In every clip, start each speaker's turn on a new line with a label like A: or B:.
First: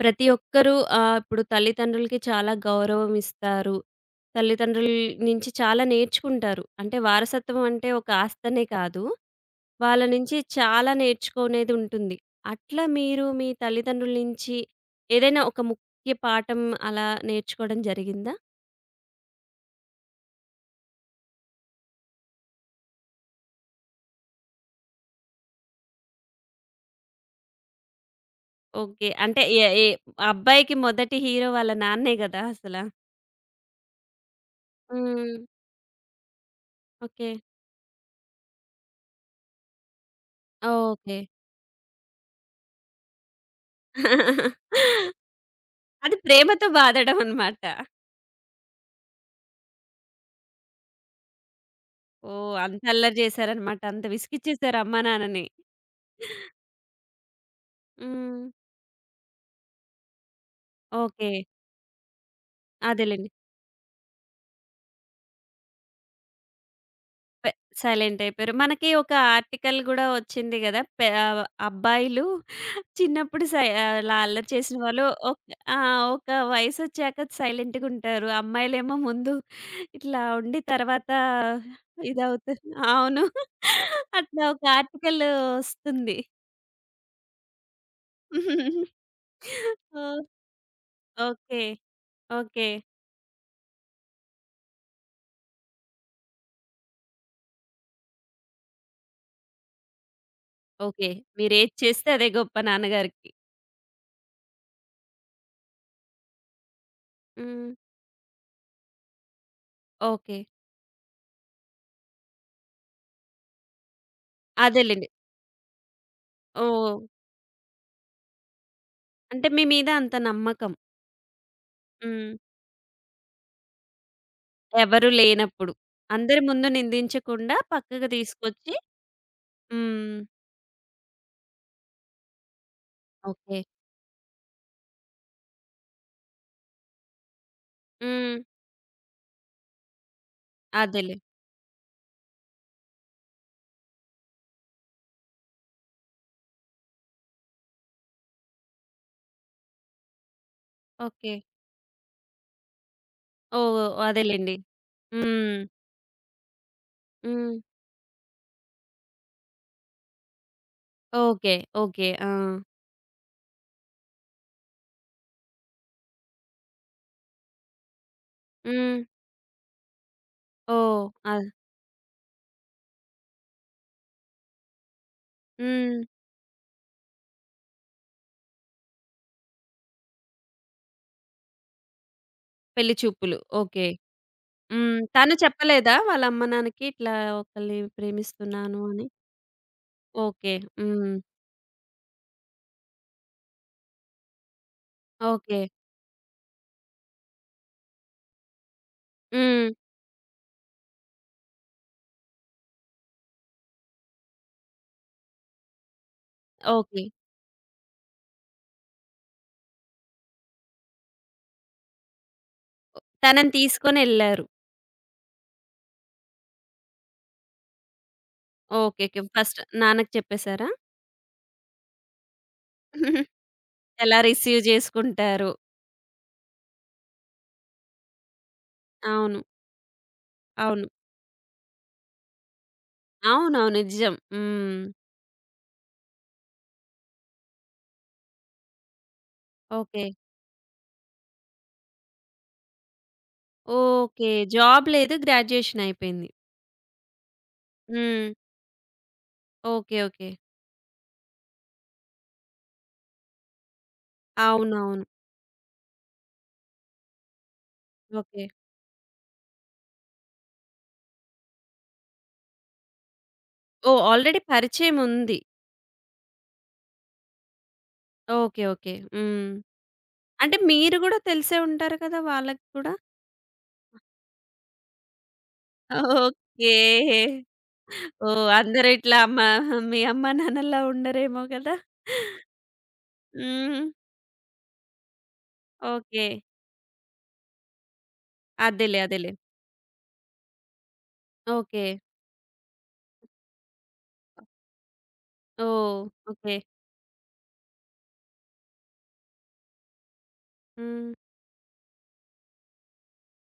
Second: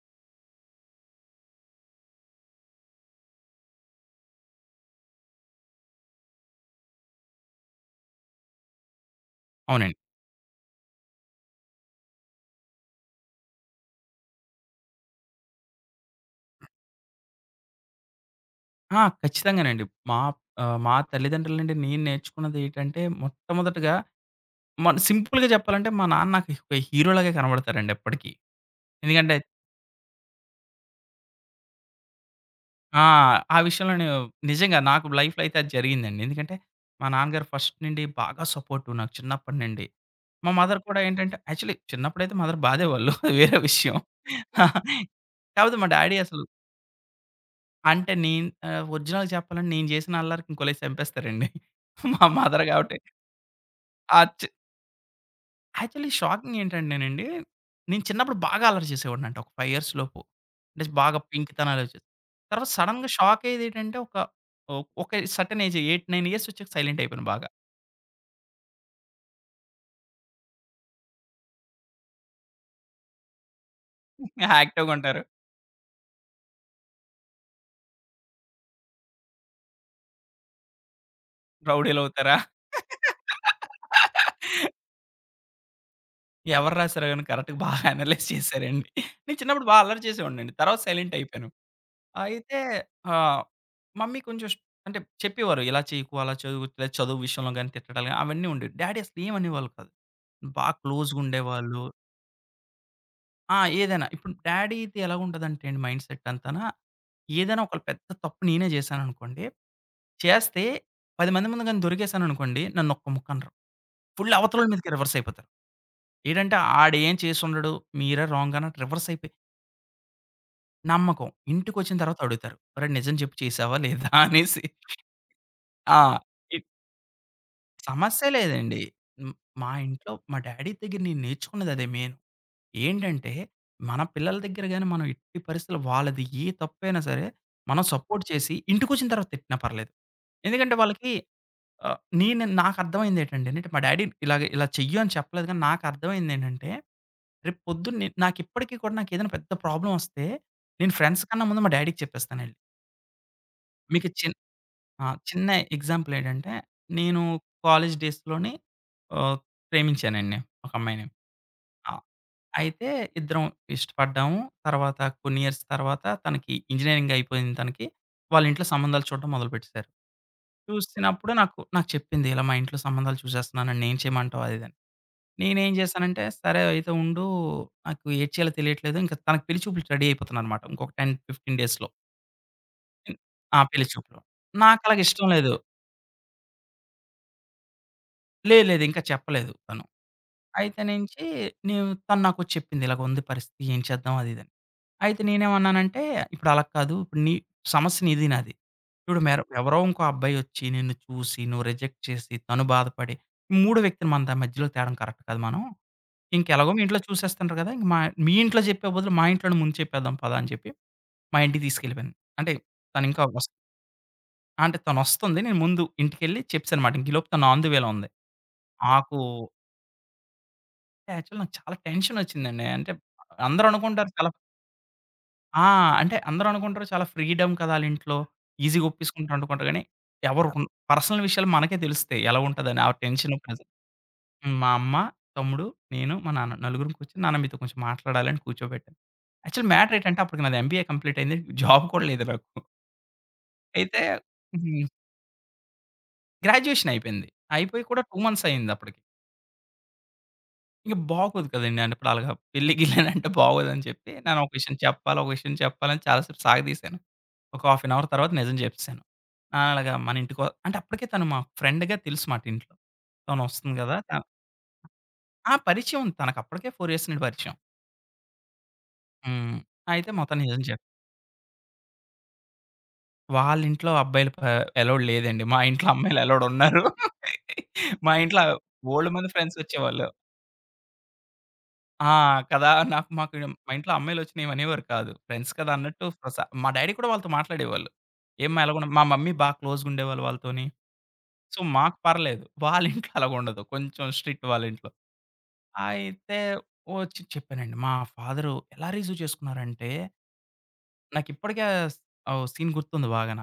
A: ప్రతి ఒక్కరూ ఇప్పుడు తల్లిదండ్రులకి చాలా గౌరవం ఇస్తారు. తల్లిదండ్రుల నుంచి చాలా నేర్చుకుంటారు. అంటే వారసత్వం అంటే ఒక ఆస్తనే కాదు.
B: అవునండి.
A: వాళ్ళ నుంచి చాలా నేర్చుకునేది ఉంటుంది. అట్లా మీరు మీ తల్లిదండ్రుల నుంచి ఏదైనా ఒక ముఖ్య పాఠం అలా నేర్చుకోవడం జరిగిందా?
B: ఆ! ఖచ్చితంగానండి. మా మా తల్లిదండ్రుల నుండి నేను నేర్చుకున్నదేటంటే, మొట్టమొదటగా మన సింపుల్‌గా చెప్పాలంటే, మా నాన్న నాకు ఒక హీరోలాగే కనబడతారండి ఎప్పటికి.
A: ఓకే.
B: ఎందుకంటే
A: అంటే ఏ ఏ అబ్బాయికి మొదటి హీరో వాళ్ళ నాన్నే గదా! అసలా.
B: ఆ! ఆ విషయంలో నేను నిజంగా నాకు
A: హ్మ్.
B: లైఫ్‌లో అయితే అది జరిగిందండి. ఎందుకంటే, మా
A: ఓకే.
B: నాన్నగారు ఫస్ట్ నుండి బాగా సపోర్టు నాకు చిన్నప్పటి నుండి. మా మదర్ కూడా
A: ఓకే.
B: ఏంటంటే యాక్చువల్లీ చిన్నప్పుడైతే మదర్ బాధేవాళ్ళు. అది వేరే విషయం. కాకపోతే మా
A: అది
B: డ్యాడీ అసలు.
A: ప్రేమతో బాధడం అన్నమాట.
B: అంటే నేను ఒరిజినల్‌గా చెప్పాలంటే నేను చేసిన అల్లరికి ఇంకోలేసి చంపేస్తారండి. మా
A: ఓహ్!
B: మదర్
A: అంత
B: కాబట్టి.
A: అల్లరి చేశారనమాట. అంత
B: ఆ! చ్
A: విసిగిచ్చేసారు అమ్మా నాన్నని.
B: యాక్చువల్లీ షాకింగ్ ఏంటంటేనండి, నేను చిన్నప్పుడు
A: హ్మ్.
B: బాగా అల్లరి చేసేవాడినంట. ఒక 5 ఇయర్స్ లోపు. అంటే బాగా
A: ఓకే.
B: పింకితనాలు వచ్చేసి. తర్వాత సడెన్‌గా
A: అదేలెండి.
B: షాక్ అయ్యేది ఏంటంటే ఒ ఒక సర్టెన్ ఏజ్ 8, 9 ఇయర్స్ వచ్చాక సైలెంట్ అయిపోయాను బాగా.
A: పె సైలెంట్ అయిపోయారు. మనకి ఒక ఆర్టికల్ గూడా వచ్చింది గదా! అబ్బాయిలు చిన్నప్పుడు అలా అల్లరి చేసిన
B: యాక్టివ్‌గా
A: వాళ్ళు
B: ఉంటారు.
A: ఒక్ ఆ! ఒక వయసొచ్చాక సైలెంట్‌గుంటారు. అమ్మాయిలేమో ముందు ఇట్లా ఉండి తర్వాత
B: రౌడీలు అవుతారా?
A: ఇదవుతారు. అవును. అట్లా ఒక ఆర్టికల్ ఒస్తుంది.
B: ఎవరు రాసారో గాని కరెక్ట్‌గా బాగా అనలైజ్ చేశారండి. నేను చిన్నప్పుడు బాగా అల్లరి
A: ఓహ్!
B: చేసేవాడినండి. తర్వాత సైలెంట్ అయిపోయాను.
A: ఓకే.
B: అయితే
A: ఓకే.
B: ఆహ్, మమ్మీ కొంచెం అంటే చెప్పేవారు. ఇలా చేయకు, అలా చేయకు లేదా చదువు విషయంలో గాని, తిట్టడాలు గాని అవన్నీ ఉండేవి. డ్యాడీ అసలు ఏమనేవాళ్ళు కాదు. బా
A: ఓకే. మీరేది
B: క్లోజ్‌గుండేవాళ్ళు.
A: చేస్తే అదే గొప్ప నాన్నగారికి.
B: ఏదైనా ఇప్పుడు డ్యాడీది ఎలాగుంటదంటే అండి మైండ్‌సెట్ అంతానా, ఏదైనా
A: హ్మ్.
B: ఒక పెద్ద తప్పు నేనే చేశాననుకోండి,
A: ఓకే.
B: చేస్తే 10 మంది ముందు గాని దొరికేసాననుకోండి, నన్నొక్క ముక్క అనరు. ఫుల్ అవతలోళ్ళ మీదకి
A: అదేలెండి.
B: రివర్స్ అయిపోతారు. ఏంటంటే
A: ఓహ్!
B: ఆడేం చేసుండడు, మీరే రాంగ్ అన్నట్టు రివర్స్ అయిపోయి
A: అంటే మీ మీద అంత నమ్మకం.
B: నమ్మకం. ఇంటికొచ్చిన తర్వాత
A: హ్మ్.
B: అడుగుతారు. "ఒరేయ్! నిజం చెప్పు చేసావా లేదా?" అనేసి.
A: ఎవరు లేనప్పుడు.
B: ఆ!
A: అందరి
B: ఇ
A: ముందు నిందించకుండా పక్కకు
B: సమస్య
A: తీసుకొచ్చి
B: లేదండి. హ్మ్. మా ఇంట్లో
A: హ్మ్.
B: మా డ్యాడీ దగ్గర నేను నేర్చుకున్నది అదే మెయిన్. ఏంటంటే,
A: ఓకే.
B: మన పిల్లల దగ్గర గాని మనం ఎట్టి పరిస్థితిలో వాళ్ళది ఏ తప్పైనా సరే, మనం సపోర్ట్
A: హ్మ్.
B: చేసి ఇంటికొచ్చిన తర్వాత తిట్టినా పర్లేదు. ఎందుకంటే వాళ్ళకి
A: అదేలే.
B: నేను నాకర్థమైందేంటంటే అండి, మా డ్యాడీ ఇలాగ ఇలా చెయ్యు అని చెప్పలేదు కానీ నాకర్థమైందేంటంటే, రేపు పొద్దున్న నాకిప్పటికి కూడా నాకేదైనా పెద్ద ప్రాబ్లమ్ ఒస్తే, నేను ఫ్రెండ్స్
A: ఓకే.
B: కన్నా ముందు మా డ్యాడీకి చెప్పేస్తానండి.
A: ఓహ్!
B: మీకు చి
A: అదేలెండి.
B: ఆ! చిన్న
A: హ్మ్.
B: ఎగ్జాంపుల్ ఏంటంటే, నేను
A: హ్మ్.
B: కాలేజ్ డేస్‌లోని ఆహ్, ప్రేమించానండి ఒక అమ్మాయిని.
A: ఓకే.
B: ఆ!
A: ఓకే. ఆ!
B: అయితే ఇద్దరం ఇష్టపడ్డాము. తర్వాత కొన్ని ఇయర్స్ తర్వాత తనకి ఇంజినీరింగ్ అయిపోయింది తనకి. వాళ్ళ ఇంట్లో
A: హ్మ్.
B: సంబంధాలు చూడడం మొదలుపెట్టేసారు.
A: ఓహ్!
B: చూసినప్పుడు
A: అద్
B: నాకు నాకు చెప్పింది, "ఇలా మా ఇంట్లో సంబంధాలు చూసేస్తున్నాను. నన్ను ఏం చేయమంటావు?" అది, ఇది అని. నేనేం
A: హ్మ్.
B: చేశానంటే, "సరే అయితే ఉండు. నాకు ఏటి చేయాలో తెలియట్లేదు." ఇంకా తనకి పెళ్లి చూపులు రెడీ అయిపోతున్నారనమాట. ఇంకొక 10, 15 డేస్‌లో.
A: పెళ్లి చూపులు.
B: ఆ!
A: ఓకే.
B: పెళ్లి చూపులు. నాకు
A: హ్మ్.
B: అలాగా ఇష్టం
A: తను
B: లేదు.
A: చెప్పలేదా వాళ్ళ అమ్మ, నాన్నకి ఇట్లా ఒకళ్ళని
B: లేదు,
A: ప్రేమిస్తున్నాను
B: లేదు, ఇంకా
A: అని?
B: చెప్పలేదు తను.
A: ఓకే.
B: అయితే
A: హ్మ్.
B: నించి నేను తను నాకొచ్చి చెప్పింది. ఇలాగుంది పరిస్థితి ఏం చేద్దాం అది ఇదని. అయితే
A: ఓకే.
B: నేనేమన్నానంటే, ఇప్పుడు అలా కాదు. ఇప్పుడు నీ సమస్య నీది, నాది. ఇప్పుడు
A: హ్మ్.
B: ఎవరో ఇంకో అబ్బాయొచ్చి నిన్ను చూసి, నువ్వు రిజెక్ట్ చేసి, తను బాధపడి, మూడో వ్యక్తిని మన మధ్యలో తేడం కరెక్ట్ కాదు మనం. ఇంకెలాగో మీ ఇంట్లో
A: ఓకే.
B: చూసేస్తుంటారు కదా! ఇంక మీ ఇంట్లో చెప్పే బదులు మా ఇంట్లోనే ముందు చెప్పేద్దాం పదా! అని చెప్పి మా ఇంటికి తీసుకెళ్ళిపోయాను. అంటే తనింకా వస్
A: తనని తీసుకొనెళ్లారు.
B: అంటే తనొస్తుంది. నేను ముందు ఇంటికెళ్ళి చెప్పేసానమాట. ఇంక ఈలోపు తను ఆన్ ది వేలో ఉంది.
A: ఓకే.
B: నాకు
A: ఓకే. ఫస్ట్ నాన్నకి చెప్పేసారా?
B: యాక్చువల్ నాకు చాలా టెన్షనొచ్చిందండి. అంటే అందరూ అనుకుంటారు
A: ఎలా
B: చాలా
A: రిసీవ్ చేసుకుంటారు?
B: ఆ! అంటే అందరూ అనుకుంటారు చాలా ఫ్రీడమ్ కదా! ఆళ్ళింట్లో. ఈజీగా ఒప్పేసుకుంటారు
A: అవును.
B: అనుకుంటారు గానీ, ఎవరు
A: అవును.
B: పర్సనల్ విషయాలు మనకే తెలుస్తాయి. ఎలా ఉంటదని ఆ టెన్షన్ ప్రెజర్.
A: అవునవును. నిజం.
B: హ్మ్. మా
A: హ్మ్.
B: అమ్మ, తమ్ముడు, నేను, మా నాన్న నలుగురం కూర్చొని నాన్న మీతో కొంచెం మాట్లాడాలని కూర్చోబెట్టాను. Actual matter
A: okay.
B: ఏంటంటే అప్పటికి నాది ఎంబీఏ కంప్లీట్ అయింది. జాబ్ కూడా లేదు నాకు. అయితే.
A: ఓకే.
B: హ్మ్.
A: జాబ్ లేదు. గ్రాడ్యుయేషన్ అయిపోయింది.
B: గ్రాడ్యుయేషన్ అయిపోయింది. అయిపోయి కూడా 2
A: హ్మ్.
B: మంత్స్ అయిందప్పటికి.
A: ఓకే. ఓకే.
B: ఇక బాగోదు కదండీ. అంటే ఇప్పుడు అలాగా పెళ్లి గిల్లని అంటే బాగోదని చెప్పి నేను ఒక విషయం
A: అవునవును.
B: చెప్పాలి, ఒక విషయం చెప్పాలని చాలా సేపు సాగదీశాను. ఒక హాఫ్ అన్ అవర్ తర్వాత
A: ఓకే.
B: నిజం చెప్పేసాను. అలాగా మన ఇంటికో అంటే అప్పటికే తను మా ఫ్రెండ్‌గా తెలుసు మాట ఇంట్లో. తను వస్తుంది గదా!
A: ఓహ్!
B: త
A: ఆల్రెడీ పరిచయం ఉంది.
B: ఆ! పరిచయం ఉంది. తనకు అప్పటికే 4 ఇయర్స్ నుండి పరిచయం.
A: ఓకే. ఓకే. హ్మ్.
B: హ్మ్. అయితే మొత్తం
A: అంటే
B: నిజం చెప్పా.
A: మీరు గూడా తెలిసే ఉంటారు కదా! వాళ్ళకి కూడా.
B: వాళ్ళ ఇంట్లో అబ్బాయిలు ప అలౌడ్ లేదండి. మా ఇంట్లో అమ్మాయిలు అలౌడ్
A: ఓకే.
B: ఉన్నారు. మా ఇంట్లో
A: ఓహ్! అందరూ
B: బోలెడు
A: ఇట్లా
B: మంది
A: అమ్మ
B: ఫ్రెండ్స్
A: మీ
B: వచ్చేవాళ్ళు.
A: అమ్మ నాన్నలా ఉండరేమో కదా!
B: ఆ! కదా! నాకు మాకు మా
A: హ్మ్.
B: ఇంట్లో అమ్మాయిలొచ్చినా ఏమనేవారు కాదు. ఫ్రెండ్స్ కదా! అన్నట్టు
A: ఓకే.
B: ప్రస మా డ్యాడీ కూడా వాళ్ళతో మాట్లాడేవాళ్ళు. ఏమ్మా ఎలాగున్నావు?
A: అదేలే.
B: మా
A: అదేలే.
B: మమ్మీ బా క్లోజ్‌గుండేవాళ్ళు వాళ్ళతోని. So,
A: okay.
B: మాకు పర్లేదు. వాళ్ళ ఇంట్లో అలాగుండదు. కొంచెం స్ట్రిక్ట్ వాళ్ళ ఇంట్లో.
A: ఓహ్!
B: అయితే
A: ఓకే.
B: వచ్చి చెప్పానండి. మా ఫాదరు ఎలా రిసీవ్ చేసుకున్నారంటే
A: హ్మ్.
B: నాకిప్పటికి ఆ స్ ఓహ్! సీన్ గుర్తుంది బాగాన.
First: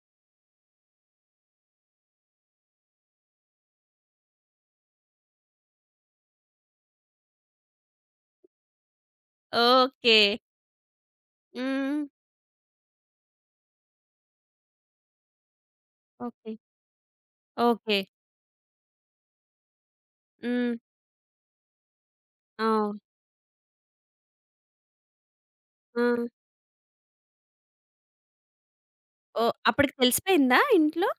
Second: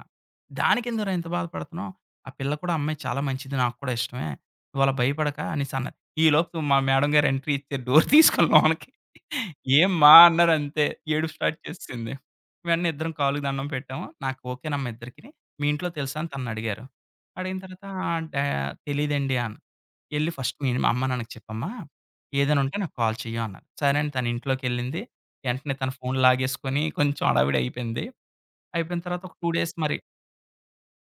B: "దానికెందుకురా ఇంత బాధపడుతున్నావు? ఆ పిల్ల కూడా అమ్మాయి చాలా మంచిది. నాకు కూడా ఇష్టమే. నువ్వు అలా భయపడక" అనేసి అన్నారు. ఈలోపు మా మేడమ్ గారు ఎంట్రీ ఇచ్చారు. డోర్ తీసుకొని లోనకి. "ఏమ్మా"
A: ఓకే.
B: అన్నారు అంతే. ఏడుపు స్టార్ట్
A: హ్మ్.
B: చేసేసింది. వెంటనే ఇద్దరం కాళ్ళకి దండం పెట్టాము. నాకు ఓకేనమ్మా ఇద్దరికిని. "మీ ఇంట్లో తెలుసా?" అని
A: ఓకే.
B: తననడిగారు. అడిగిన తర్వాత
A: ఓకే.
B: "ఆ, "డా తెలీదండి" అన్నా. ఎళ్లి ఫస్ట్ మీ
A: హ్మ్.
B: మా అమ్మ, నాన్నకి చెప్పమ్మా. ఏదైనా ఉంటే
A: ఓహ్!
B: నాకు కాల్ చెయ్యు అన్నారు. సరే అని తన ఇంట్లోకెళ్ళింది. వెంటనే తన
A: ఆ!
B: ఫోన్ లాగేసుకొని కొంచెం హడావిడి అయిపోయింది. అయిపోయిన తర్వాత ఒక
A: ఓహ్!
B: 2 డేస్
A: అప్పటికి
B: మరి
A: తెలిసిపోయిందా ఇంట్లో?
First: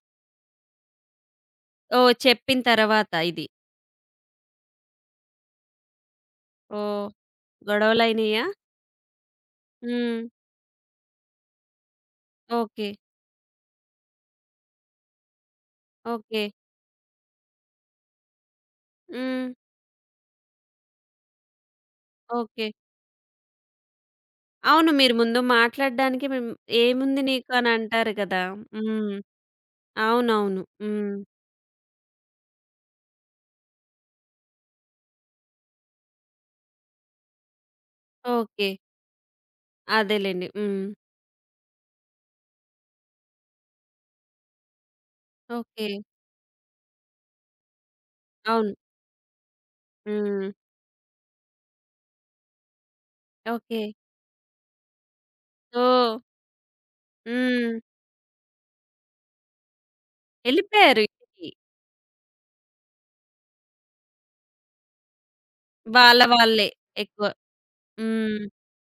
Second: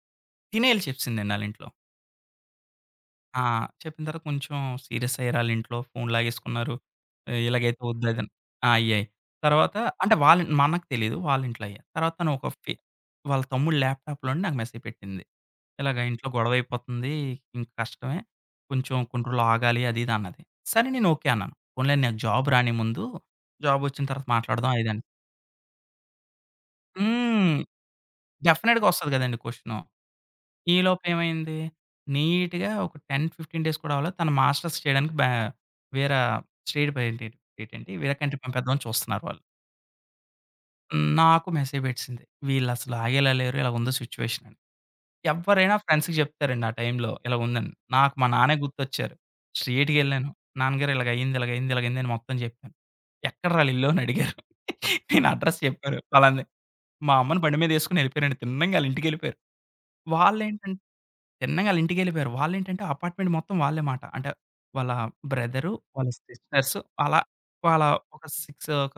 B: తినే ఎళ్లి చెప్పేసిందండి ఆళ్ళింట్లో.
A: ఓహ్! చెప్పిన తర్వాత
B: ఆ!
A: ఇది.
B: చెప్పిన తర్వాత కొంచెం సీరియస్ అయ్యారు ఆళ్ళింట్లో. ఫోన్ లాగేసుకున్నారు.
A: ఓహ్!
B: ఇలాగైతే వద్దు అదని.
A: గొడవలయినియా?
B: ఆ! అయ్యాయి. తర్వాత అంటే
A: హ్మ్.
B: వాళ్ళ మనకు తెలీదు. వాళ్ళ ఇంట్లో అయ్యాయి. తర్వాత తను ఒక ఫే
A: ఓకే.
B: వాళ్ళ తమ్ముడు ల్యాప్‌టాప్‌లోని నాకు మెసేజ్ పెట్టింది. ఇలాగ ఇంట్లో
A: ఓకే.
B: గొడవైపోతుంది. ఇంక కష్టమే. కొంచెం కొన్ని రోజులు
A: హ్మ్.
B: ఆగాలి అది ఇది అన్నది. సరే నేను ఓకే అన్నాను. పోన్లే నాకు జాబ్
A: ఓకే.
B: రాని ముందు జాబ్ వచ్చిన తర్వాత మాట్లాడదాం అది
A: అవును.
B: అని.
A: మీరు ముందు మాట్లాడడానికి మేం ఏముంది నీకు
B: హ్మ్.
A: అని అంటారు కదా!
B: డెఫినిట్‌గా వస్తది
A: హ్మ్.
B: కదండీ క్వెషను.
A: అవునవును.
B: ఈలోపు
A: హ్మ్.
B: ఏమైంది? నీట్‌గా ఒక 10, 15 డేస్ కూడా అవ్వలేదు. తను మాస్టర్స్ చేయడానికి బె వేరే స్టేట్ ఏంటి స్టేటేంటి వేరే కంట్రీ
A: ఓకే.
B: పంపేద్దామని చూస్తున్నారు వాళ్ళు.
A: అదేలెండి. హ్మ్.
B: నాకు మెసేజ్ పెట్టేసింది. వీళ్ళసలు ఆగేలా లేరు. ఇలా ఉంది సిట్యుయేషన్ అని. ఎవ్వరైనా
A: ఓకే.
B: ఫ్రెండ్స్‌కి చెప్తారండి. ఆ టైంలో ఇలా ఉందని. నాకు మా నాన్నే
A: అవును.
B: గుర్తొచ్చారు. స్ట్రెయిట్‌గా ఎళ్ళాను.
A: హ్మ్.
B: "నాన్నగారు ఇలాగయింది, ఇలాగయింది, ఇలాగయింది" అని మొత్తం చెప్పాను. "ఎక్కడరా
A: ఓకే.
B: ఆళ్ళిల్లు" అని అడిగారు. నేను అడ్రెస్ చెప్పాను.
A: ఓహ్!
B: పలాంది. మా అమ్మని బండి మీద
A: హ్మ్.
B: యేసుకొని ఎళ్ళిపోయారండి. తిన్నంగా ఆళ్ళింటికెళ్ళిపోయారు. వాళ్ళేంటంటే
A: ఎళ్ళిపోయారు ఇంటికి.
B: తిన్నంగా ఆళ్ళింటికెళ్ళిపోయారు. వాళ్ళేంటంటే అపార్ట్‌మెంట్ మొత్తం వాళ్ళే మాట. అంటే వాళ్ళ బ్రదరు, వాళ్ళ
A: వాళ్ళ వాళ్ళే
B: సిస్టర్స్ అలా
A: ఎక్కువ.
B: వాళ్ళ ఒక
A: హ్మ్.
B: 6 ఒక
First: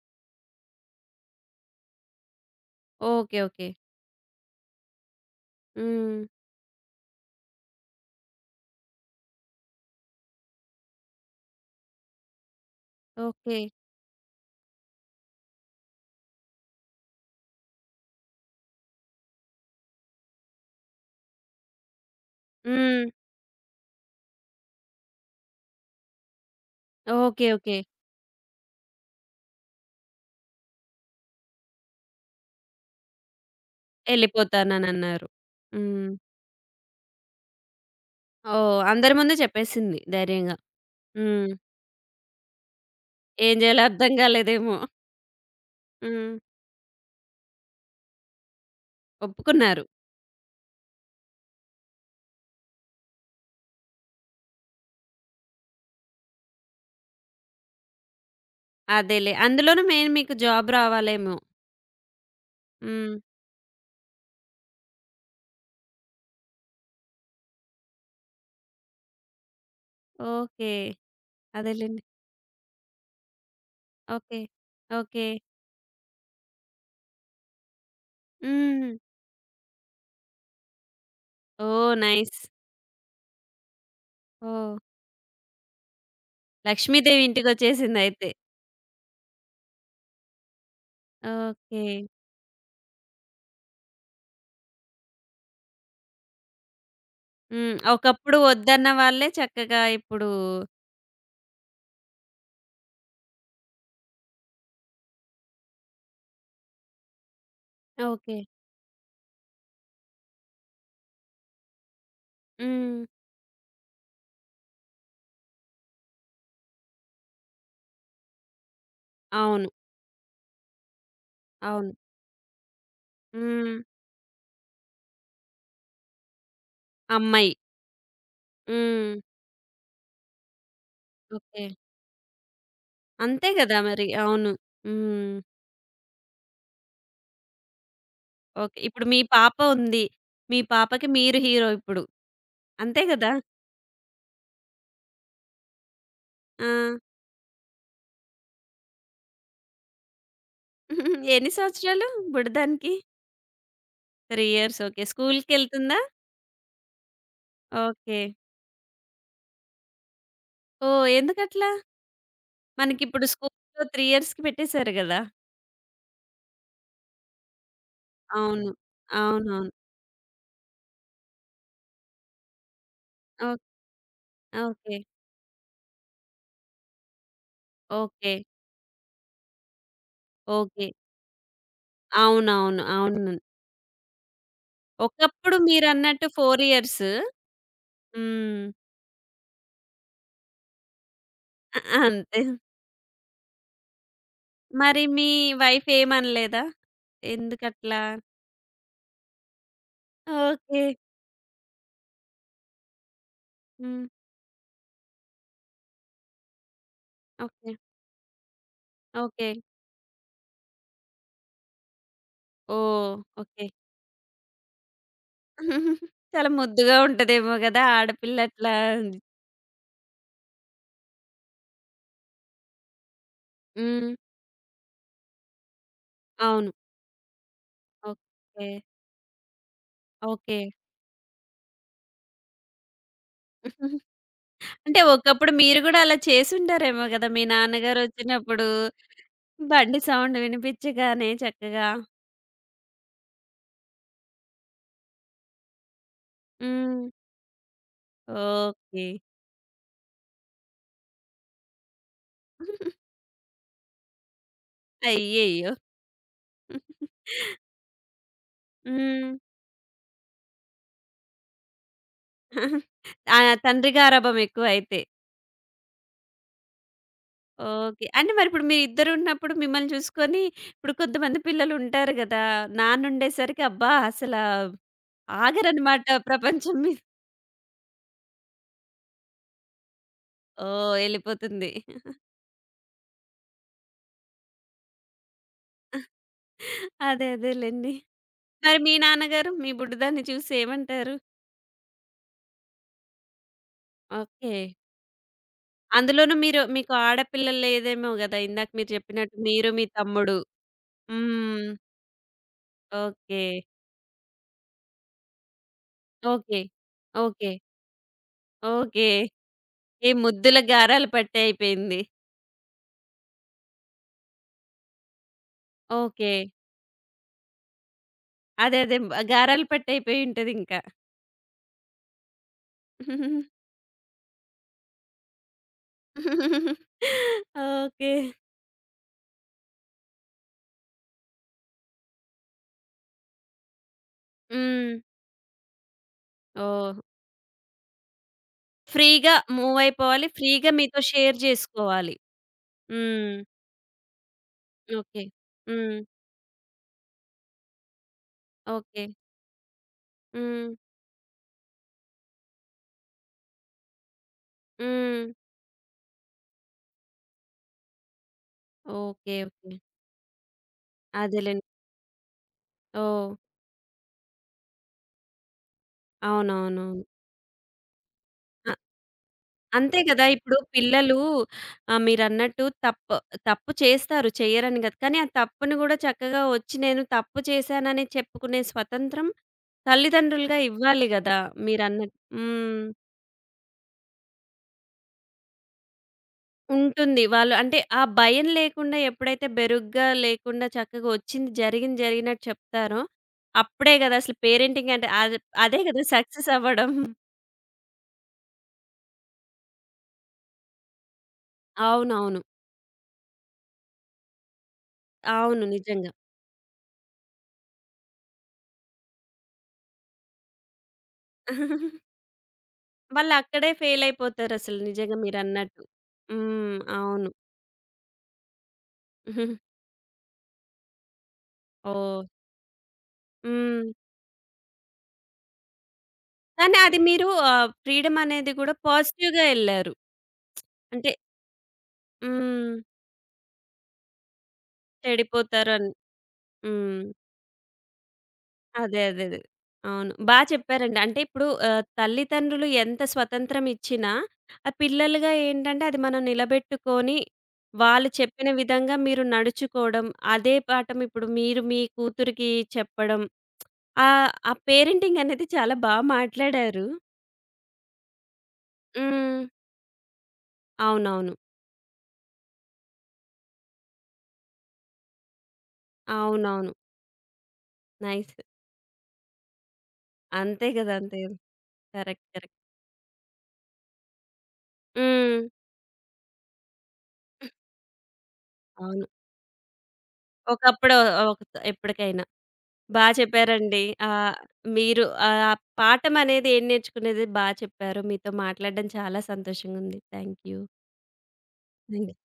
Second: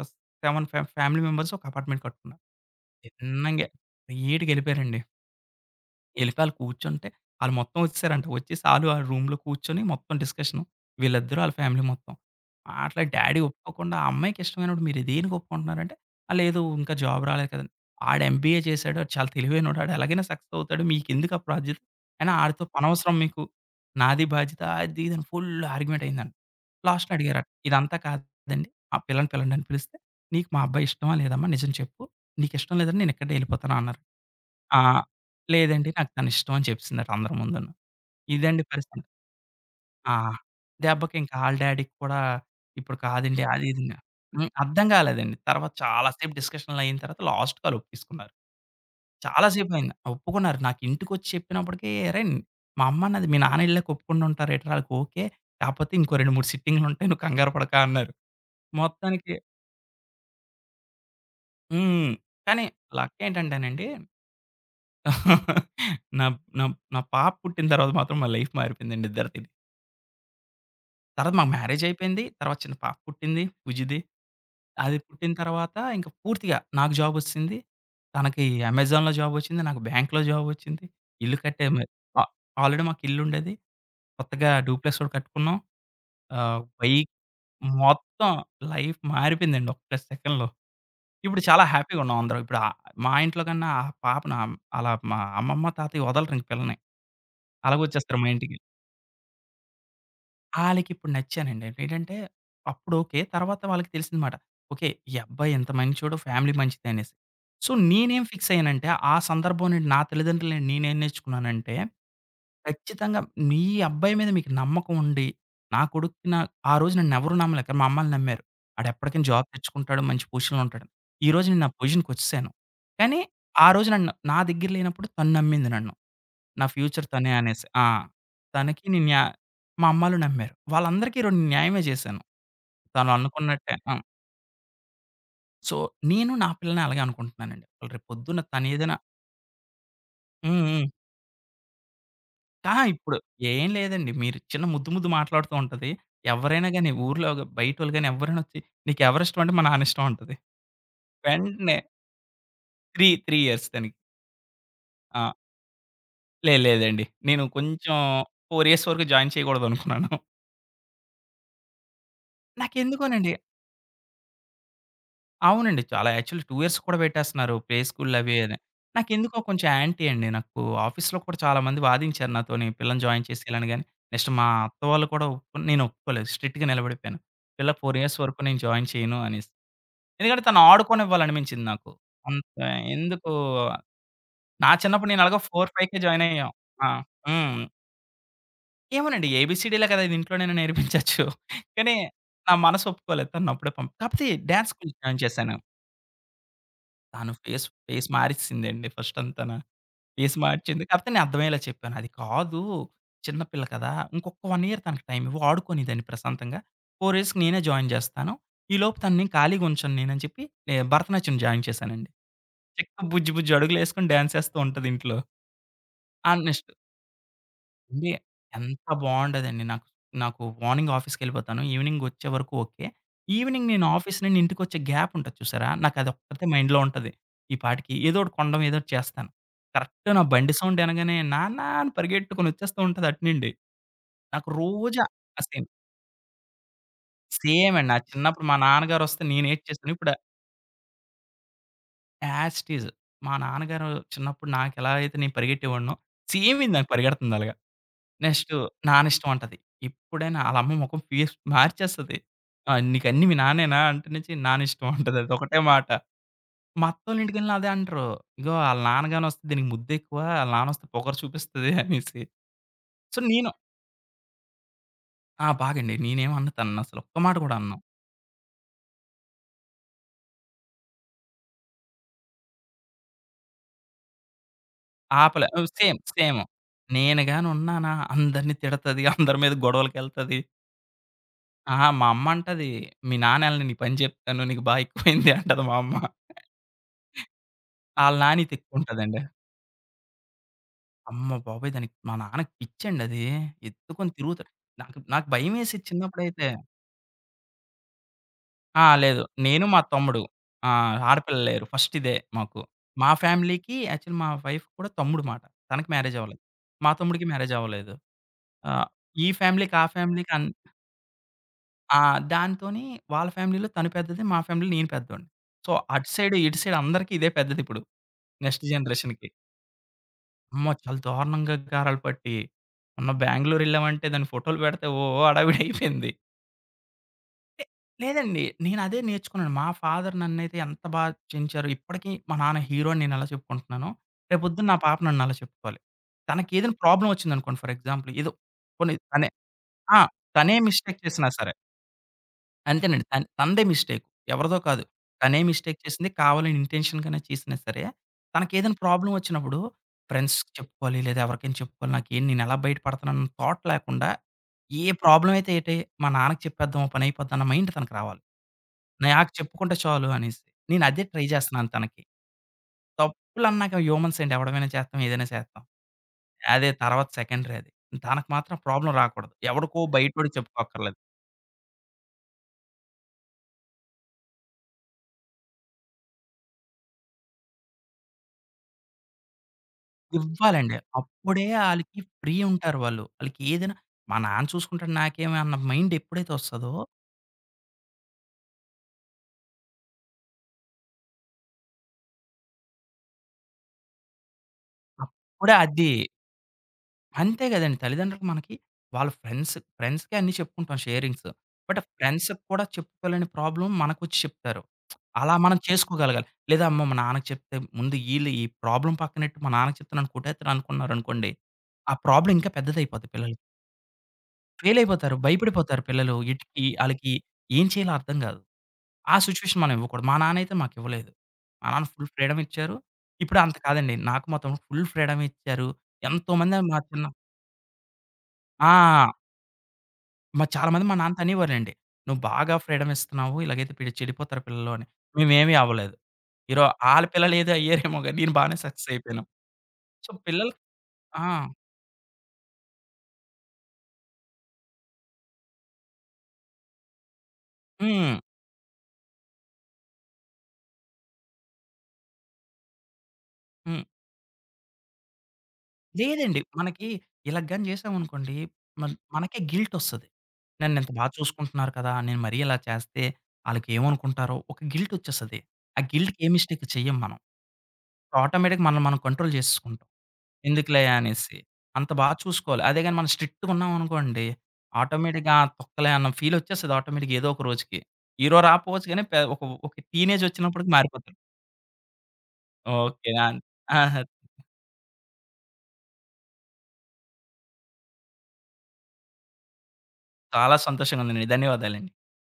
B: 7 ఫ్యామిలీ మెంబర్స్ ఒక అపార్ట్‌మెంట్ కట్టుకున్నారు.
A: ఓకే.
B: తిన్నంగా
A: ఓకే.
B: స్ట్రెయిట్‌గా ఎళ్ళిపోయారండి.
A: హ్మ్.
B: ఎళ్ళిపోయి ఆళ్ళు కూర్చుంటే, ఆళ్ళు మొత్తం వచ్చేసారంట. వచ్చేసి ఆళ్ళు ఆ రూమ్‌లో కూర్చొని మొత్తం డిస్కషను. వీళ్ళిద్దరూ ఆళ్ళ ఫ్యామిలీ మొత్తం. అట్లా డ్యాడీ
A: ఓకే.
B: ఒప్పుకోకుండా ఆ అమ్మాయికి ఇష్టమైనప్పుడు మీరు దేనికి ఒప్పుకుంటున్నారంటే, "ఆ! లేదు ఇంకా జాబ్ రాలేదు కదండీ." "ఆడు ఎంబీఏ చేసాడు. ఆడు చాలా తెలివైనోడు. ఆడు ఎలాగైనా సక్సెస్ అవుతాడు. మీకెందుకు ఆ బాధ్యత? అయినా ఆడితో
A: హ్మ్.
B: పనవసరం మీకు. నాది బాధ్యత." అది ఇది అని ఫుల్ ఆర్గ్యుమెంట్ అయిందంట. లాస్ట్‌లో
A: ఓకే.
B: అడిగారట,
A: ఓకే.
B: "ఇదంతా కాదండి. ఆ పిల్లని పిల్లండి" అని పిలిస్తే, "నీకు మా అబ్బాయి ఇష్టమా? లేదమ్మా? నిజం చెప్పు. నీకిష్టం లేదంటే నేనిక్కడే ఎళ్ళిపోతాను" అన్నారు. ఆ!
A: ఎళ్ళిపోతాననన్నారు.
B: లేదండి.
A: హ్మ్.
B: నాకు తనిష్టం అని చెప్పేసిందట అందరి ముందును. ఇదండి
A: ఓహ్!
B: పరిస్థితి.
A: అందరి ముందు చెప్పేసింది
B: ఆ!
A: ధైర్యంగా.
B: దెబ్బకి ఇంకా
A: హ్మ్.
B: ఆళ్ళ డ్యాడీకి కూడా ఇప్పుడు కాదండి
A: ఏం
B: అది
A: జేయాలో
B: ఇదిని.
A: అర్థం కాలేదేమో.
B: అర్థం కాలేదండి. తర్వాత చాలా సేపు
A: హ్మ్.
B: డిస్కషన్‌లు అయిన తర్వాత లాస్ట్‌కి ఆళ్ళు ఒప్పించుకున్నారు. చాలా సేపు
A: ఒప్పుకున్నారు.
B: అయింది. ఒప్పుకున్నారు. నాకు ఇంటికొచ్చి చెప్పినప్పటికి "అరేయ్! మా అమ్మ అన్నది మీ నాన్న ఎళ్ళాక ఒప్పుకుండా ఉంటారు ఏట్రా ఆళ్ళకి ఓకే. కాపోతే ఇంకో 2, 3 సిట్టింగులు ఉంటాయి. నువ్వు కంగారు పడక" అన్నారు.
A: అదేలే.
B: మొత్తానికి.
A: అందులోనూ మెయిన్ మీకు జాబ్ రావాలేమో.
B: హ్మ్. కానీ
A: హ్మ్.
B: లక్ ఏంటంటేనండి నా నా నా పాప పుట్టిన తర్వాత మాత్రం మా లైఫ్ మారిపోయిందండి ఇద్దరిది.
A: ఓకే.
B: తర్వాత మాకు మ్యారేజ్
A: అదేలెండి.
B: అయిపోయింది. తర్వాత చిన్న పాప పుట్టింది పూజిది.
A: ఓకే.
B: అది
A: ఓకే.
B: పుట్టిన తర్వాత ఇంక పూర్తిగా నాకు జాబొచ్చేసింది. తనకి
A: హ్మ్.
B: అమెజాన్‌లో జాబొచ్చింది. నాకు బ్యాంక్‌లో జాబొచ్చింది. ఇల్లు కట్టే మ
A: ఓహ్!
B: ఆ
A: నైస్.
B: ఆల్రెడీ మాకు ఇల్లుండేది. కొత్తగా
A: ఓహ్!
B: డూప్లెక్స్ ఒకటి కట్టుకున్నాం. ఆహ్, బైక్
A: లక్ష్మీదేవి ఇంటికొచ్చేసిందయితే.
B: మొత్తం లైఫ్ మారిపోయిందండి ఒక్క సెకన్‌లో. ఇప్పుడు చాలా
A: ఓకే.
B: హ్యాపీగా ఉన్నాం అందరం. ఇప్పుడు మా ఇంట్లో కన్నా ఆ పాపను ఆళ్ళ మా అమ్మమ్మ, తాతయ్య వదలరింక పిల్లని.
A: హ్మ్.
B: అలాగొచ్చేస్తారు మా
A: ఒకప్పుడు
B: ఇంటికి.
A: వద్దన్న వాళ్ళే చక్కగా ఇప్పుడు
B: ఆళ్ళకిప్పుడు నచ్చానండి. ఏంటంటే, అప్పుడు ఓకే. తర్వాత వాళ్ళకి తెలిసిందమాట. ఓకే. ఈ అబ్బాయి ఇంత మంచోడు, ఫ్యామిలీ మంచిదనేసి. సో, నేనేం
A: ఓకే.
B: ఫిక్స్ అయ్యానంటే, ఆ సందర్భం నుండి నా తల్లిదండ్రుల నుండి నేనేం నేర్చుకున్నానంటే,
A: హ్మ్.
B: ఖచ్చితంగా మీ అబ్బాయి మీద మీకు నమ్మకం ఉండి, నా కొడుక్కి నా ఆ రోజు నన్నెవరు నమ్మలే. కానీ మా అమ్మోళ్ళు నమ్మారు. ఆడెప్పటికైనా జాబ్
A: అవును.
B: తెచ్చుకుంటాడు. మంచి పొజిషన్‌లో ఉంటాడని. ఈరోజు నేను ఆ
A: అవును.
B: పొజిషన్‌కొచ్చేసాను. కానీ, ఆ
A: హ్మ్.
B: రోజు నన్ను నా దగ్గర లేనప్పుడు తను నమ్మింది నన్ను. నా ఫ్యూచర్ తనే
A: అమ్మాయి.
B: అనేసి. ఆ! తనకి నేను
A: హ్మ్.
B: న్యా మా అమ్మోళ్ళు నమ్మారు. వాళ్ళందరికీ
A: ఓకే.
B: న్యాయమే చేశాను. తను
A: అంతే
B: అనుకున్నట్టే.
A: గదా! మరి. అవును. హ్మ్.
B: సో, నేను నా పిల్లని అలాగే అనుకుంటున్నానండి. రేపు పొద్దున్న
A: ఓకే.
B: తనేదైనా
A: ఇప్పుడు మీ పాప ఉంది. మీ
B: హ్మ్. హ్మ్.
A: పాపకి మీరు హీరో ఇప్పుడు.
B: అహా!
A: అంతే
B: ఇప్పుడు
A: గదా!
B: ఏం లేదండి. మీరు చిన్న ముద్దు ముద్దు మాట్లాడుతూ ఉంటది.
A: ఆ!
B: ఎవరైనా గాని ఊర్లో బయటోళ్ళు గాని ఎవ్వరైనా వచ్చి "నీకెవరిష్టం?" అంటే మా నాన్న ఇష్టం అంటది.
A: ఎన్ని
B: వెంటనే
A: సంవత్సరాలు బుడదానికి?
B: 3, 3 ఇయర్స్ తనకి.
A: 3 ఇయర్స్. ఓకే.
B: ఆ!
A: స్కూలుకెళ్తుందా?
B: లేదు, లేదండి. నేను కొంచెం
A: ఓకే.
B: 4 ఇయర్స్ వరకు జాయిన్ చేయకూడదనుకున్నాను.
A: ఓహ్! ఎందుకట్లా? మనకిప్పుడు
B: నాకెందుకోనండి.
A: స్కూల్‌లో 3 ఇయర్స్‌కి పెట్టేసారు గదా!
B: అవునండి. చాలా యాక్చువల్లీ 2 ఇయర్స్ కూడా పెట్టేస్తున్నారు. ప్లే స్కూల్‌లవి అని.
A: అవును.
B: నాకెందుకో
A: అవునవును.
B: కొంచెం యాంటీ అండి. నాకు ఆఫీస్‌లో కూడా చాలామంది వాదించారు నాతోని. పిల్లని జాయిన్
A: ఓక్
B: చేసేయాలని గాని, నెక్స్ట్ మా అత్త
A: ఓకే.
B: వాళ్ళు కూడా ఒప్పుకొని నేను ఒప్పుకోలేదు. స్ట్రిక్ట్‌గా నిలబడిపోయాను. పిల్లకి 4 ఇయర్స్
A: ఓకే.
B: వరకు నేను జాయిన్ చేయను అనేసి. ఎందుకంటే తను
A: ఓకే.
B: ఆడుకోనివ్వాలనిపించింది నాకు. అంత
A: అవునవును.
B: ఎందుకు
A: అవును.
B: నా చిన్నప్పుడు నేను ఎలాగో 4,
A: ఒకప్పుడు
B: 5కే జాయిన్
A: మీరన్నట్టు
B: అయ్యాం.
A: 4
B: ఆ!
A: ఇయర్స్.
B: హ్మ్.
A: హ్మ్.
B: ఏమోనండి ఏబీసీడీలే కదా! ఇది ఇంట్లోనే నేర్పించొచ్చు.
A: అ
B: కానీ
A: అంతే.
B: నా మనసు ఒప్పుకోలేదు. తననప్పుడే పంప్ కాపోతే డాన్స్ స్కూల్
A: మరి
B: జాయిన్
A: మీ
B: చేశాను.
A: వైఫ్ ఏమనలేదా?
B: తను
A: ఎందుకట్లా?
B: ఫేస్ మారిచ్చేసిందండి ఫస్ట్ అంతాన. Face
A: okay.
B: మార్చింది. కాపోతే నేను అర్థమయ్యేలా చెప్పాను. అది కాదు చిన్న పిల్ల కదా!
A: హ్మ్.
B: ఇంకొక 1 ఇయర్ తనకి టైమ్ ఇవ్వు. ఆడుకోనిదని ప్రశాంతంగా. 4 ఇయర్స్‌కి నేనే
A: ఓకే.
B: జాయిన్ జేస్తాను. ఈలోపు తనని
A: ఓకే.
B: ఖాళీగా ఉంచను నేనని చెప్పి, నేను భరతనాట్యం జాయిన్ చేశానండి. చక్కగా
A: ఓహ్!
B: బుజ్జి బుజ్జి
A: ఓకే.
B: అడుగులేసుకొని డాన్స్ ఏస్తూ ఉంటది ఇంట్లో. ఆ!
A: చాలా
B: నెక్స్ట్
A: ముద్దుగా ఉంటదేమో గదా!
B: అండి.
A: ఆడపిల్లట్లా
B: ఎంత బావుండేదండి. నాకు నాకు మార్నింగ్ ఆఫీస్‌కెళ్ళిపోతాను. ఈవినింగ్ వచ్చే వరకు ఓకే. ఈవినింగ్ నేను
A: హ్మ్.
B: ఆఫీస్ నుండి ఇంటికొచ్చే గ్యాప్ ఉంటది చూసారా? నాకదొక్కటే
A: అవును.
B: మైండ్‌లో ఉంటది. ఈ పాటికి ఏదోకటి కొనడం,
A: ఓకే.
B: ఏదోకటి చేస్తాను. కరెక్ట్ నా బండి
A: ఓకే.
B: సౌండ్ వినగానే నాన్న అని పరిగెట్టుకొని వచ్చేస్తూ ఉంటది అటు నుండి. నాకు
A: అంటే
B: రోజు ఆ
A: ఒకప్పుడు
B: సేమ్
A: మీరు గూడా అలా చేసుంటారేమో గదా! మీ
B: సేమ్ అండి. నా చిన్నప్పుడు మా
A: నాన్నగారొచ్చినప్పుడు
B: నాన్నగారొస్తే నేను ఏడ్చేసాను.
A: బండి
B: ఇప్పుడు
A: సౌండ్ వినిపిచ్చగానే చక్కగా.
B: యాజ్ ఇట్ ఈజ్ మా నాన్నగారు చిన్నప్పుడు నాకెలా అయితే నేను పరిగెట్టేవాడినో సేమ్ ఇది నాకు
A: హ్మ్.
B: పరిగెడుతుంది అలాగ. Next
A: okay.
B: నాన్నిష్టం అంటది. ఎప్పుడైనా ఆళ్ళమ్మ మొఖం ఫేస్ మార్చేస్తది. ఆ! "నీకన్నీ మీ నాన్నేనా?" అంటే నుంచి నాన్నిష్టం అంటది. అదొకటే
A: అయ్యయ్యో!
B: మాట. మా అత్తోళ్ళింటికెళ్ళినా అదే అంటరు. "ఇగో ఆళ్ళ నాన్నగాని
A: హ్మ్.
B: వస్తే దీనికి ముద్దెక్కువ. ఆళ్ళ నాన్నొస్తే పొగరు చూపిస్తది" అనేసి. సో,
A: ఆ!
B: నేను.
A: తండ్రి గారాబం ఎక్కువైతే.
B: బాగండి. నేనేమనను తననసలు. ఒక్క మాట కూడా అనను.
A: ఓకే. అంటే మరిప్పుడు మీరిద్దరున్నప్పుడు మిమ్మల్ని చూసుకొని ఇప్పుడు కొంతమంది పిల్లలుంటారు గదా! నాన్నుండేసరికి అబ్బా! అసలా
B: ఆపలే.
A: ఆగరనమాట
B: సేమ్.
A: ప్రపంచం మీద
B: నేను గాని ఉన్నానా అందరిని తిడతది. అందరి మీద గొడవలకెళ్తది.
A: ఓహ్! ఎళ్ళిపోతుంది.
B: ఆ! మా అమ్మంటది, "మీ నాన్న ఎళ్ళని నీ పని జెప్తాను. నీకు బా ఎక్కువైంది" అంటది మా అమ్మ.
A: అదే అదేలెండి.
B: ఆళ్ళ నాన్న ఇది
A: మరి మీ
B: ఎక్కువుంటదండి.
A: నాన్నగారు మీ బుడ్డదాన్ని చూసి ఏమంటారు?
B: అమ్మ బాబోయ్! దానికి మా నాన్నకి పిచ్చండి అది. ఎత్తుకొని తిరుగుతాడు.
A: ఓకే.
B: నాకు నాకు భయమేసేది
A: అందులోనూ
B: చిన్నప్పుడైతే.
A: మీరు మీకు ఆడపిల్లలు లేదేమో గదా! ఇందాక
B: ఆ!
A: మీరు
B: లేదు.
A: చెప్పినట్టు
B: నేను,
A: మీరు,
B: మా
A: మీ
B: తమ్ముడు.
A: తమ్ముడు.
B: ఆ! ఆడపిల్ల లేరు.
A: హ్మ్.
B: ఫస్ట్ ఇదే మాకు. మా
A: ఓకే.
B: ఫ్యామిలీకి యాక్చువల్లీ మా వైఫ్‌కి కూడా తమ్ముడు మాట. తనకి మ్యారేజ్ అవ్వలేదు.
A: ఓకే.
B: మా తమ్ముడికి
A: ఓకే.
B: మ్యారేజ్ అవ్వలేదు. ఆహ్,
A: ఓకే.
B: ఈ ఫ్యామిలీకి, ఆ
A: ఈ
B: ఫ్యామిలీకి అన్
A: ముద్దుల గారాల పట్టి అయిపోయింది.
B: ఆ! దాంతోని వాళ్ళ ఫ్యామిలీలో తను పెద్దది. మా ఫ్యామిలీలో నేను పెద్దోడిని. సో, అటు
A: ఓకే.
B: సైడ్, ఇటు సైడ్ అందరికీ ఇదే పెద్దదిప్పుడు. నెక్స్ట్
A: అదే. అదే.
B: జనరేషన్‌కి.
A: గారాల పట్టి అయిపోయి
B: అమ్మో!
A: ఉంటదింకా.
B: చాలా దారుణంగా గారాలు పట్టి, మొన్న బెంగుళూరెళ్ళామంటే దాని ఫోటోలు పెడితే ఓ ఓ హడావిడయిపోయింది. ఎ
A: ఓకే.
B: లేదండి. నేనదే నేర్చుకున్నాను. మా ఫాదర్ నన్నైతే ఎంత బా పెంచారో ఇప్పటికి మా నాన్న హీరో అని నేనలా చెప్పుకుంటున్నాను. రేపొద్దున నా
A: హ్మ్.
B: పాప నన్ను అలా చెప్పుకోవాలి. తనకేదైనా
A: ఓహ్!
B: ప్రాబ్లమ్ వచ్చిందనుకోండి ఫర్ ఎగ్జాంపుల్ ఏదో కొన్ని తనే
A: ఫ్రీగా మూవ్
B: ఆ!
A: అయిపోవాలి.
B: తనే
A: ఫ్రీగా
B: మిస్టేక్
A: మీతో
B: చేసినా
A: షేర్
B: సరే
A: జేసుకోవాలి.
B: అంతేనండి.
A: హ్మ్.
B: తనదే మిస్టేక్. ఎవరిదో కాదు.
A: ఓకే.
B: తనే మిస్టేక్
A: హ్మ్.
B: చేసింది. కావాలని ఇంటెన్షన్‌గానే చేసినా సరే, తనకేదైనా
A: ఓకే.
B: ప్రాబ్లమ్ వచ్చినప్పుడు ఫ్రెండ్స్‌కి
A: హ్మ్.
B: చెప్పుకోవాలి, లేదా ఎవరికైనా చెప్పుకోవాలి, నాకేంటి నేనెలా బయట పడతానన్న థాట్ లేకుండా, ఏ
A: హ్మ్.
B: ప్రాబ్లమ్ అయితే ఏటి, మా నాన్నకి చెప్పేద్దాం పనైపోద్ది అన్న మైండ్ తనకు రావాలి. నాకు
A: ఓకే. ఓకే.
B: చెప్పుకుంటే చాలు అనేసి. నేను అదే ట్రై
A: అదేలెండి.
B: చేస్తున్నాను తనకి.
A: ఓహ్!
B: తప్పులన్నాక హ్యూమన్స్ ఏంటి ఎవడమైనా చేస్తాం, ఏదైనా చేస్తాం. అదే
A: అవునవునవును.
B: తర్వాత సెకండరీ అది. తనకు మాత్రం
A: అ
B: ప్రాబ్లమ్ రాకూడదు. ఎవడికో
A: అంతే కదా!
B: బయటోడికి
A: ఇప్పుడు
B: చెప్పుకోక్కర్లేదు.
A: పిల్లలు మీరన్నట్టు తప్పు తప్పు చేస్తారు. చెయ్యరని కాదు. కానీ ఆ తప్పుని కూడా చక్కగా వచ్చి నేను తప్పు చేశానని చెప్పుకునే స్వతంత్రం తల్లిదండ్రులుగా
B: ఇవ్వాలండి.
A: ఇవ్వాలి గదా!
B: అప్పుడే ఆళ్ళకి
A: మీరన్నట్టు.
B: ఫ్రీ ఉంటారు
A: హ్మ్.
B: వాళ్ళు. ఆళ్ళకి ఏదైనా మా నాన్న చూసుకుంటాడు నాకేమి అన్న మైండ్ ఎప్పుడైతే వస్తదో,
A: ఉంటుంది. వాళ్ళు అంటే ఆ భయం లేకుండా ఎప్పుడైతే బెరుగ్గా లేకుండా చక్కగా వచ్చింది జరిగింది జరిగినట్టు చెప్తారో అప్పుడే గదా! అసలు పేరెంటింగ్ అంటే
B: అప్పుడే
A: అదే
B: అది
A: గదా! సక్సెస్ అవ్వడం.
B: అంతే కదండీ. తల్లిదండ్రులకు మనకి వాళ్ళ ఫ్రెండ్స్‌కి అన్నీ చెప్పుకుంటాం షేరింగ్స్. బట్
A: అవునవును.
B: ఫ్రెండ్స్‌కి కూడా చెప్పుకోలేని ప్రాబ్లమ్ మనకొచ్చి చెప్తారు. అలా మనం
A: అవును. నిజంగా.
B: చేసుకోగలగాలి. లేదా అమ్మో! మా నాన్నకి చెప్తే ముందు ఈళ్ళు ఈ ప్రాబ్లమ్ పక్కనెట్టి మా నాన్నకి చెప్తే నన్ను కొట్టేత్తరు అనుకున్నారనుకోండి. ఆ ప్రాబ్లమ్ ఇంకా పెద్దదయిపోద్ది పిల్లలకి.
A: వాళ్ళక్కడే ఫెయిలయిపోతారసలు
B: ఫెయిల్
A: నిజంగా
B: అయిపోతారు.
A: మీరన్నట్టు.
B: భయపడిపోతారు పిల్లలు. ఎటికి
A: హ్మ్.
B: ఆళ్ళకి
A: అవును.
B: ఏం చేయాలో అర్థం కాదు. ఆ సిట్యుయేషన్ మనం ఇవ్వకూడదు. మా నాన్నయితే మాకివ్వలేదు. మా నాన్న ఫుల్
A: ఓహ్!
B: ఫ్రీడమ్ ఇచ్చారు. ఇప్పుడు అంత
A: హ్మ్.
B: కాదండి. నాకు మా తమ్ముడికి ఫుల్ ఫ్రీడమ్ ఇచ్చారు. ఎంతోమంది
A: కానీ
B: మా
A: అది
B: చిన్న
A: మీరు ఫ్రీడమనేది గూడా
B: ఆ!
A: పాజిటివ్‌గా ఎళ్లారు.
B: మా చాలా మంది మా
A: అంటే
B: నాన్నతో అనేవారండి. "నువ్వు బాగా
A: హ్మ్.
B: ఫ్రీడమ్ ఇస్తున్నావు. ఇలాగైతే పిడి చెడిపోతారు పిల్లలు" అని. మేమేమి
A: చెడిపోతారని.
B: అవ్వలేదు. ఈరో
A: హ్మ్.
B: ఆళ్ళ పిల్లలు ఏదో అయ్యారేమో గాని నేను బానే సక్సెస్
A: అదే. అదే.
B: అయిపోయాను.
A: అదే.
B: సో,
A: అవును. బా
B: పిల్లలు
A: చెప్పారండి. అంటే
B: ఆ!
A: ఇప్పుడు తల్లిదండ్రులు ఎంత స్వతంత్రం ఇచ్చినా, ఆ పిల్లలుగా ఏంటంటే అది మనం నిలబెట్టుకొని, వాళ్ళు
B: హ్మ్.
A: చెప్పిన విధంగా మీరు నడుచుకోవడం, అదే పాఠం ఇప్పుడు మీరు మీ కూతురికి చెప్పడం.
B: హ్మ్.
A: ఆ పేరెంటింగ్ అనేది చాలా బా
B: లేదండి.
A: మాట్లాడారు.
B: మనకి ఇలా గాని చేసామనుకోండి, మనకే
A: హ్మ్.
B: గిల్టొస్తది. నన్నింత బా
A: అవునవును.
B: చూసుకుంటున్నారు కదా! నేను మరీ ఇలా చేస్తే ఆళ్ళకేమనుకుంటారో ఒక గిల్టొచ్చేస్తది. ఆ గిల్ట్‌కి ఏ మిస్టేక్
A: అవునవును.
B: చెయ్యం మనం.
A: నైస్.
B: ఆటోమేటిక్‌గా మనల్ని మనం కంట్రోల్ జేసేసుకుంటాం.
A: అంతే
B: ఎందుకులే
A: గదా! అంతే గదా!
B: అనేసి. అంత బా
A: కరెక్ట్. కరెక్ట్.
B: చూసుకోవాలి. అదే గాని మనం స్ట్రిక్ట్‌గున్నామనుకోండి, ఆటోమేటిక్‌గా
A: హ్మ్.
B: ఆ! తొక్కలే అన్న ఫీలొచ్చేస్తది ఆటోమేటిక్‌గా ఏదో ఒక రోజుకి. ఈరోజు రాపోవచ్చు గానీ
A: అవును.
B: పె ఒక ఒక టీనేజొచ్చినప్పటికి
A: ఒకప్పుడు
B: మారిపోతాం.
A: ఒక ఎప్పటికైనా. బా
B: ఓకే. ఆ!
A: చెప్పారండి.
B: ఆహా!
A: ఆహ్, మీరు పాఠమనేది ఏం నేర్చుకునేది బా చెప్పారు. మీతో మాట్లాడడం చాలా సంతోషంగుంది. థాంక్
B: చాలా
A: యూ.
B: సంతోషంగా ఉందండి.
A: థాంక్
B: ధన్యవాదాలండి.
A: యూ. థ్యాంక్